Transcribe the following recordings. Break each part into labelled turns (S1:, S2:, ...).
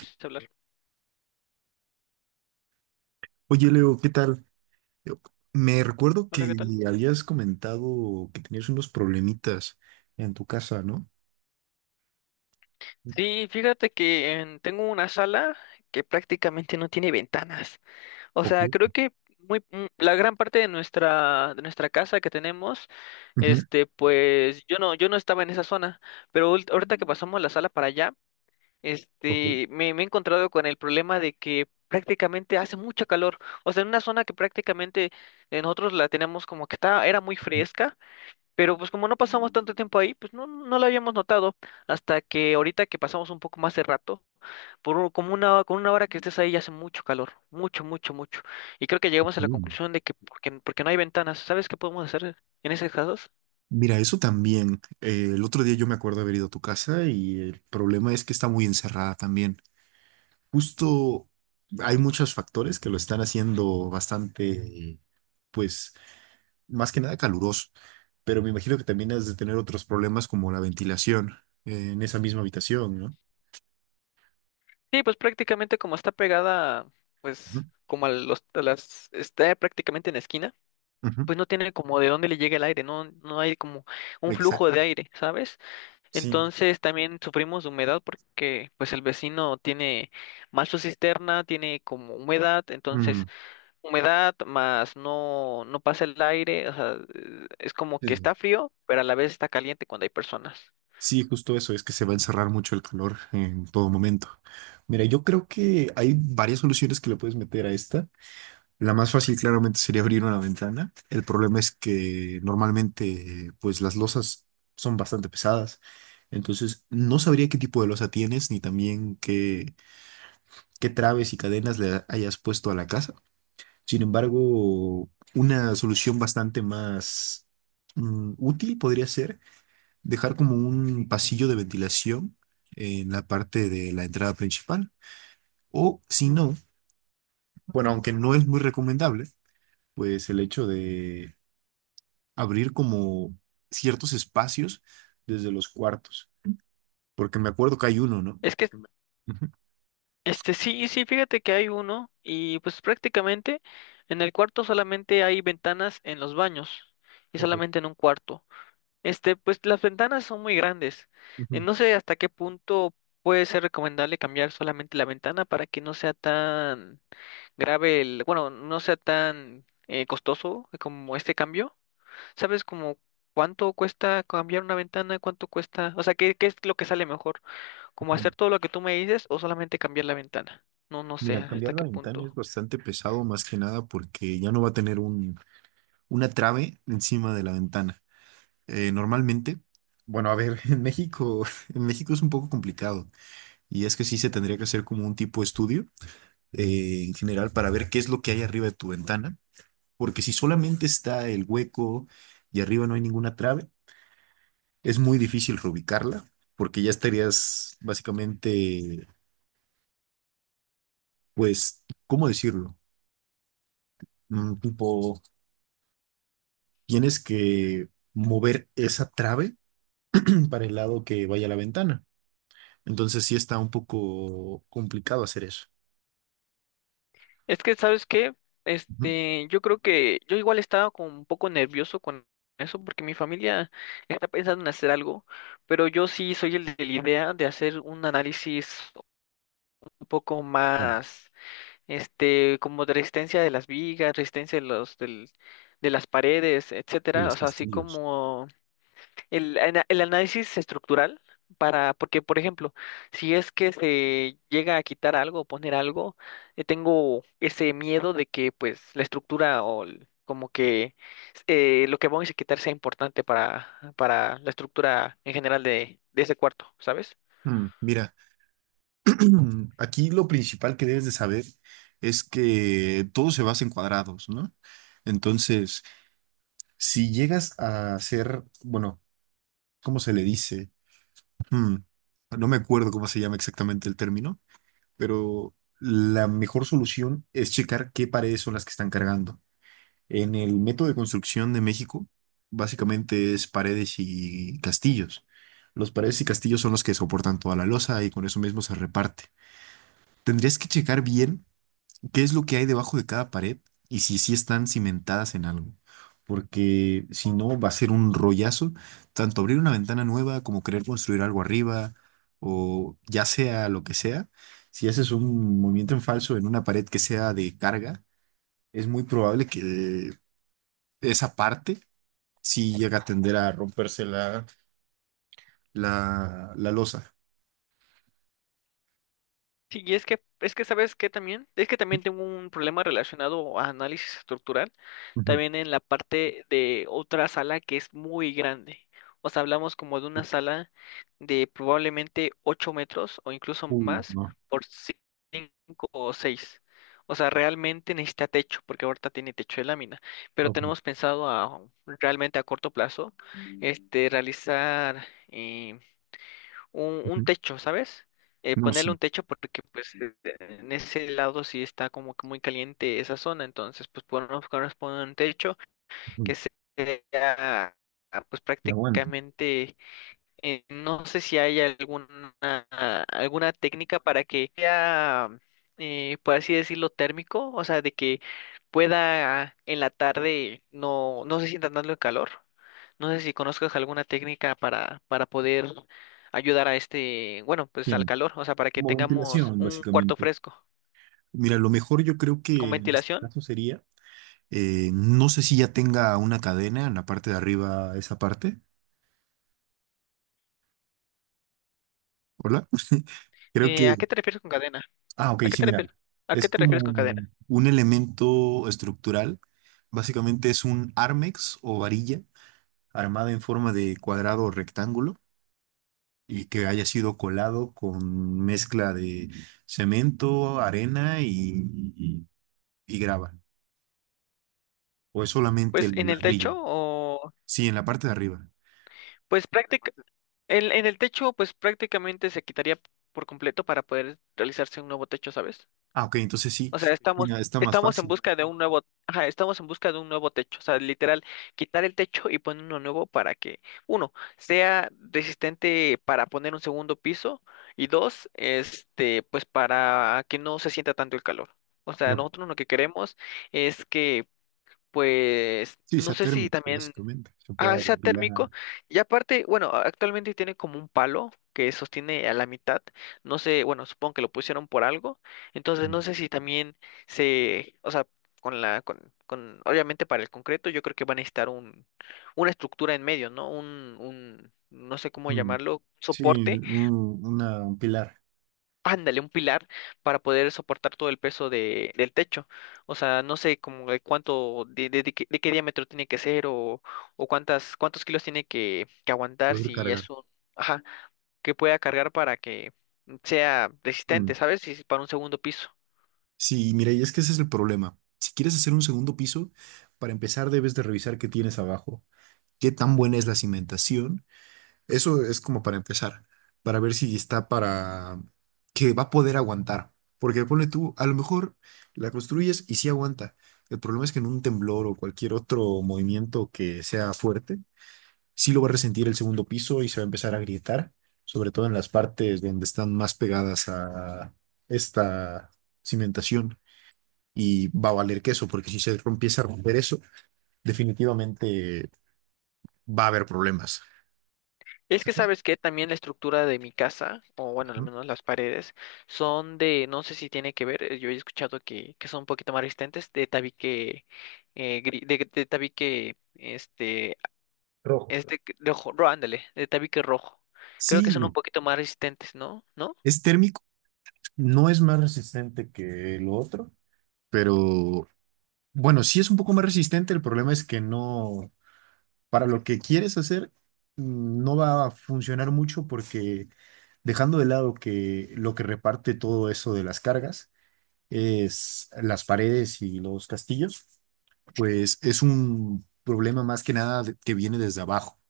S1: Empieza a hablar.
S2: Oye, Leo, ¿qué tal? Yo- Me recuerdo
S1: Hola,
S2: que
S1: ¿qué tal?
S2: habías comentado que tenías unos problemitas en tu casa, ¿no?
S1: Sí, fíjate que tengo una sala que prácticamente no tiene ventanas. O
S2: Ok,
S1: sea, creo que la gran parte de nuestra casa que tenemos,
S2: ujú,
S1: pues yo no estaba en esa zona, pero ahorita que pasamos la sala para allá,
S2: ok,
S1: me he encontrado con el problema de que prácticamente hace mucho calor. O sea, en una zona que prácticamente nosotros la tenemos como que está, era muy fresca. Pero pues como no pasamos tanto tiempo ahí, pues no lo habíamos notado hasta que ahorita que pasamos un poco más de rato, como con una hora que estés ahí ya hace mucho calor, mucho, mucho, mucho. Y creo que llegamos a la
S2: ujú.
S1: conclusión de que porque no hay ventanas. ¿Sabes qué podemos hacer en esos casos?
S2: Mira, eso también. El otro día yo me acuerdo haber ido a tu casa y el problema es que está muy encerrada también. Justo hay muchos factores que lo están haciendo bastante, pues, más que nada caluroso, pero me imagino que también has de tener otros problemas como la ventilación en esa misma habitación, ¿no?
S1: Sí, pues prácticamente como está pegada,
S2: Ujú,
S1: pues como a las, está prácticamente en la esquina,
S2: ujú.
S1: pues no tiene como de dónde le llegue el aire, no hay como un flujo de
S2: Exacto.
S1: aire, ¿sabes?
S2: Sí,
S1: Entonces también sufrimos de humedad porque pues el vecino tiene mal su cisterna, tiene como humedad,
S2: mm,
S1: entonces humedad más no pasa el aire, o sea, es como que
S2: eh,
S1: está frío, pero a la vez está caliente cuando hay personas.
S2: sí, justo eso, es que se va a encerrar mucho el calor en todo momento. Mira, yo creo que hay varias soluciones que le puedes meter a esta. La más fácil claramente sería abrir una ventana. El problema es que normalmente pues las losas son bastante pesadas. Entonces, no sabría qué tipo de losa tienes ni también qué traves y cadenas le hayas puesto a la casa. Sin embargo, una solución bastante más útil podría ser dejar como un pasillo de ventilación en la parte de la entrada principal. O si no, bueno, aunque no es muy recomendable, pues el hecho de abrir como ciertos espacios desde los cuartos, porque me acuerdo que hay uno, ¿no?
S1: Es que
S2: Ujú.
S1: este sí, sí, fíjate que hay uno y pues prácticamente en el cuarto solamente hay ventanas en los baños y
S2: Ok.
S1: solamente en un cuarto. Pues las ventanas son muy grandes.
S2: Ujú,
S1: No sé hasta qué punto puede ser recomendable cambiar solamente la ventana para que no sea tan grave bueno, no sea tan costoso como este cambio. ¿Sabes como cuánto cuesta cambiar una ventana? ¿Cuánto cuesta? O sea, ¿qué es lo que sale mejor? ¿Como
S2: ujú.
S1: hacer todo lo que tú me dices o solamente cambiar la ventana? No sé
S2: Mira, cambiar
S1: hasta
S2: la
S1: qué
S2: ventana es
S1: punto.
S2: bastante pesado, más que nada porque ya no va a tener una trave encima de la ventana. Normalmente, bueno, a ver, en México es un poco complicado. Y es que sí se tendría que hacer como un tipo de estudio en general para ver qué es lo que hay arriba de tu ventana, porque si solamente está el hueco y arriba no hay ninguna trave, es muy difícil reubicarla, porque ya estarías básicamente, pues, ¿cómo decirlo? Tipo, tienes que mover esa trave para el lado que vaya la ventana. Entonces sí está un poco complicado hacer eso.
S1: Es que, ¿sabes qué?
S2: Ujú.
S1: Yo creo que yo igual estaba como un poco nervioso con eso porque mi familia está pensando en hacer algo, pero yo sí soy el de la idea de hacer un análisis un poco
S2: Vale.
S1: más, como de resistencia de las vigas, resistencia de de las paredes,
S2: Y
S1: etcétera. O
S2: los
S1: sea, así
S2: castillos.
S1: como el análisis estructural para, porque por ejemplo, si es que se llega a quitar algo o poner algo, tengo ese miedo de que pues la estructura como que lo que vamos a quitar sea importante para la estructura en general de ese cuarto, ¿sabes?
S2: Mira. Aquí lo principal que debes de saber es que todo se basa en cuadrados, ¿no? Entonces, si llegas a hacer, bueno, ¿cómo se le dice? Hmm, no me acuerdo cómo se llama exactamente el término, pero la mejor solución es checar qué paredes son las que están cargando. En el método de construcción de México, básicamente es paredes y castillos. Los paredes y castillos son los que soportan toda la losa y con eso mismo se reparte. Tendrías que checar bien. Qué es lo que hay debajo de cada pared y si sí están cimentadas en algo. Porque si no, va a ser un rollazo, tanto abrir una ventana nueva como querer construir algo arriba o ya sea lo que sea. Si haces un movimiento en falso en una pared que sea de carga, es muy probable que esa parte sí llegue a tender a romperse la losa.
S1: Sí, es que sabes que también, es que también tengo un problema relacionado a análisis estructural, también en la parte de otra sala que es muy grande. O sea, hablamos como de una sala de probablemente 8 metros o incluso más por 5 o 6. O sea, realmente necesita techo, porque ahorita tiene techo de lámina. Pero tenemos pensado a realmente a corto plazo, realizar un
S2: Ujú.
S1: techo, ¿sabes?
S2: No,
S1: Ponerle
S2: sí,
S1: un techo porque pues en ese lado sí está como que muy caliente esa zona, entonces pues podemos poner un techo
S2: uy,
S1: que sea pues
S2: que aguante.
S1: prácticamente no sé si hay alguna técnica para que sea, por así decirlo, térmico, o sea, de que pueda en la tarde no se sienta tanto el calor. No sé si conozcas alguna técnica para poder ayudar a bueno, pues al
S2: Tiene
S1: calor, o sea, para que
S2: como
S1: tengamos
S2: ventilación,
S1: un cuarto
S2: básicamente.
S1: fresco
S2: Mira, lo mejor yo creo
S1: con
S2: que en este
S1: ventilación.
S2: caso sería, no sé si ya tenga una cadena en la parte de arriba, esa parte. Hola. Creo que,
S1: ¿A qué te refieres con cadena?
S2: ah, ok,
S1: ¿A qué
S2: sí,
S1: te refieres?
S2: mira,
S1: ¿A
S2: es
S1: qué te
S2: como
S1: refieres con cadena?
S2: un elemento estructural. Básicamente es un armex o varilla armada en forma de cuadrado o rectángulo y que haya sido colado con mezcla de cemento, arena y- y grava. O es solamente
S1: Pues
S2: el
S1: en el techo.
S2: ladrillo. Sí, en la parte de arriba.
S1: Pues práctica, en el techo, pues prácticamente se quitaría por completo para poder realizarse un nuevo techo, ¿sabes?
S2: Ah, ok, entonces sí,
S1: O sea, estamos,
S2: venga, está más
S1: estamos en
S2: fácil.
S1: busca de un nuevo, ajá, estamos en busca de un nuevo techo. O sea, literal, quitar el techo y poner uno nuevo para que, uno, sea resistente para poner un segundo piso, y dos, pues para que no se sienta tanto el calor. O sea,
S2: Mira,
S1: nosotros lo que queremos es que, pues,
S2: sí,
S1: no
S2: sea
S1: sé si
S2: térmico,
S1: también.
S2: básicamente. Se
S1: Ah,
S2: puede
S1: sea térmico.
S2: apilar.
S1: Y aparte, bueno, actualmente tiene como un palo que sostiene a la mitad. No sé, bueno, supongo que lo pusieron por algo. Entonces,
S2: mm,
S1: no sé si también o sea, con la, con, obviamente para el concreto, yo creo que van a necesitar una estructura en medio, ¿no? No sé cómo
S2: mm,
S1: llamarlo,
S2: Sí,
S1: soporte.
S2: un pilar.
S1: Ándale, un pilar para poder soportar todo el peso del techo. O sea, no sé como de cuánto, de qué diámetro tiene que ser o cuántos kilos tiene que aguantar
S2: Puede
S1: si
S2: cargar.
S1: es un, ajá, que pueda cargar para que sea
S2: Mm.
S1: resistente, ¿sabes? Si es para un segundo piso.
S2: Sí, mira, y es que ese es el problema. Si quieres hacer un segundo piso, para empezar debes de revisar qué tienes abajo, qué tan buena es la cimentación. Eso es como para empezar, para ver si está para que va a poder aguantar. Porque ponle tú, a lo mejor la construyes y sí aguanta. El problema es que en un temblor o cualquier otro movimiento que sea fuerte, sí lo va a resentir el segundo piso y se va a empezar a grietar, sobre todo en las partes donde están más pegadas a esta cimentación. Y va a valer queso, porque si se empieza a romper eso, definitivamente va a haber problemas,
S1: Es que
S2: ¿sabes?
S1: sabes que también la estructura de mi casa, o bueno, al
S2: Ujú.
S1: menos las paredes, son de, no sé si tiene que ver, yo he escuchado que son un poquito más resistentes, de tabique, de tabique,
S2: Rojo.
S1: es de, ándale, de tabique rojo. Creo que
S2: Sí,
S1: son un
S2: no.
S1: poquito más resistentes, ¿no? ¿No?
S2: Es térmico, no es más resistente que lo otro, pero bueno, sí es un poco más resistente. El problema es que no, para lo que quieres hacer, no va a funcionar mucho porque dejando de lado que lo que reparte todo eso de las cargas es las paredes y los castillos, pues es un problema más que nada que viene desde abajo.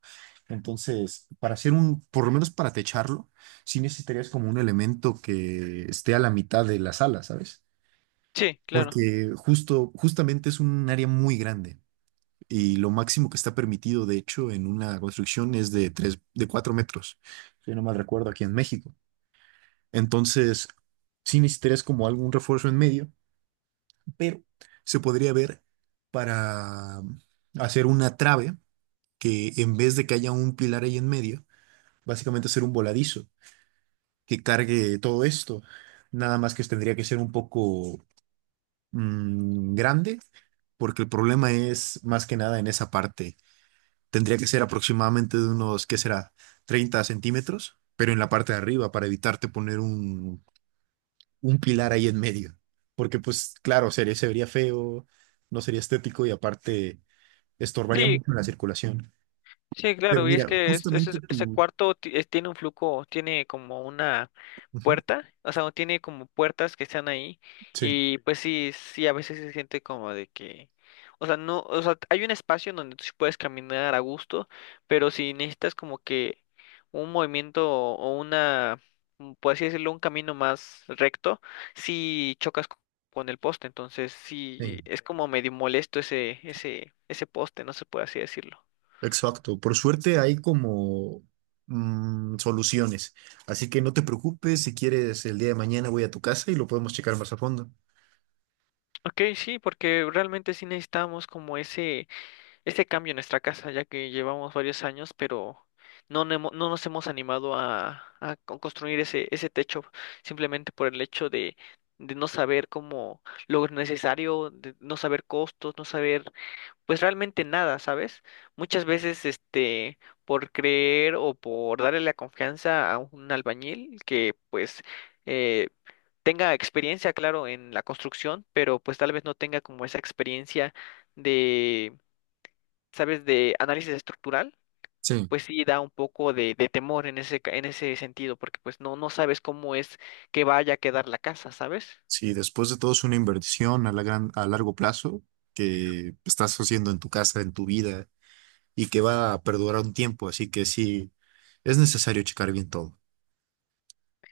S2: Entonces, para hacer un, por lo menos para techarlo, sí necesitarías como un elemento que esté a la mitad de la sala, ¿sabes?
S1: Sí, claro.
S2: Porque justamente es un área muy grande y lo máximo que está permitido, de hecho, en una construcción es de tres, de 4 metros, si no mal recuerdo, aquí en México. Entonces, sí necesitarías como algún refuerzo en medio, pero se podría ver para hacer una trave que en vez de que haya un pilar ahí en medio, básicamente hacer un voladizo que cargue todo esto. Nada más que tendría que ser un poco grande, porque el problema es más que nada en esa parte. Tendría que ser aproximadamente de unos, ¿qué será? 30 centímetros, pero en la parte de arriba para evitarte poner un pilar ahí en medio. Porque pues claro, sería, se vería feo, no sería estético y aparte estorbaría
S1: Sí,
S2: mucho la circulación.
S1: sí,
S2: Pero
S1: claro. Y es
S2: mira,
S1: que
S2: justamente
S1: ese
S2: tú...
S1: cuarto tiene un flujo, tiene como una
S2: Ujú.
S1: puerta, o sea, no tiene como puertas que están ahí y pues sí, sí, a veces se siente como de que, o sea, no, o sea, hay un espacio en donde tú sí puedes caminar a gusto, pero si necesitas como que un movimiento o una, mm, por así decirlo, un camino más recto, si con el poste, entonces sí,
S2: Sí.
S1: es como medio molesto ese poste, no se puede así decirlo.
S2: Exacto, por suerte hay como soluciones, así que no te preocupes, si quieres el día de mañana voy a tu casa y lo podemos checar más a fondo.
S1: Ok, sí, porque realmente sí necesitamos como ese este cambio en nuestra casa, ya que llevamos varios años, pero no nos hemos animado construir ese techo, simplemente por el hecho de no saber cómo lo necesario, de no saber costos, no saber, pues realmente nada, ¿sabes? Muchas veces, por creer o por darle la confianza a un albañil que, pues, eh, tenga experiencia, claro, en la construcción, pero pues tal vez no tenga como esa experiencia de, ¿sabes? De análisis estructural,
S2: Sí,
S1: pues sí da un poco de temor en en ese sentido, porque pues no sabes cómo es que vaya a quedar la casa, ¿sabes?
S2: sí, después de todo es una inversión a a largo plazo que estás haciendo en tu casa, en tu vida y que va a perdurar un tiempo, así que sí, es necesario checar bien todo.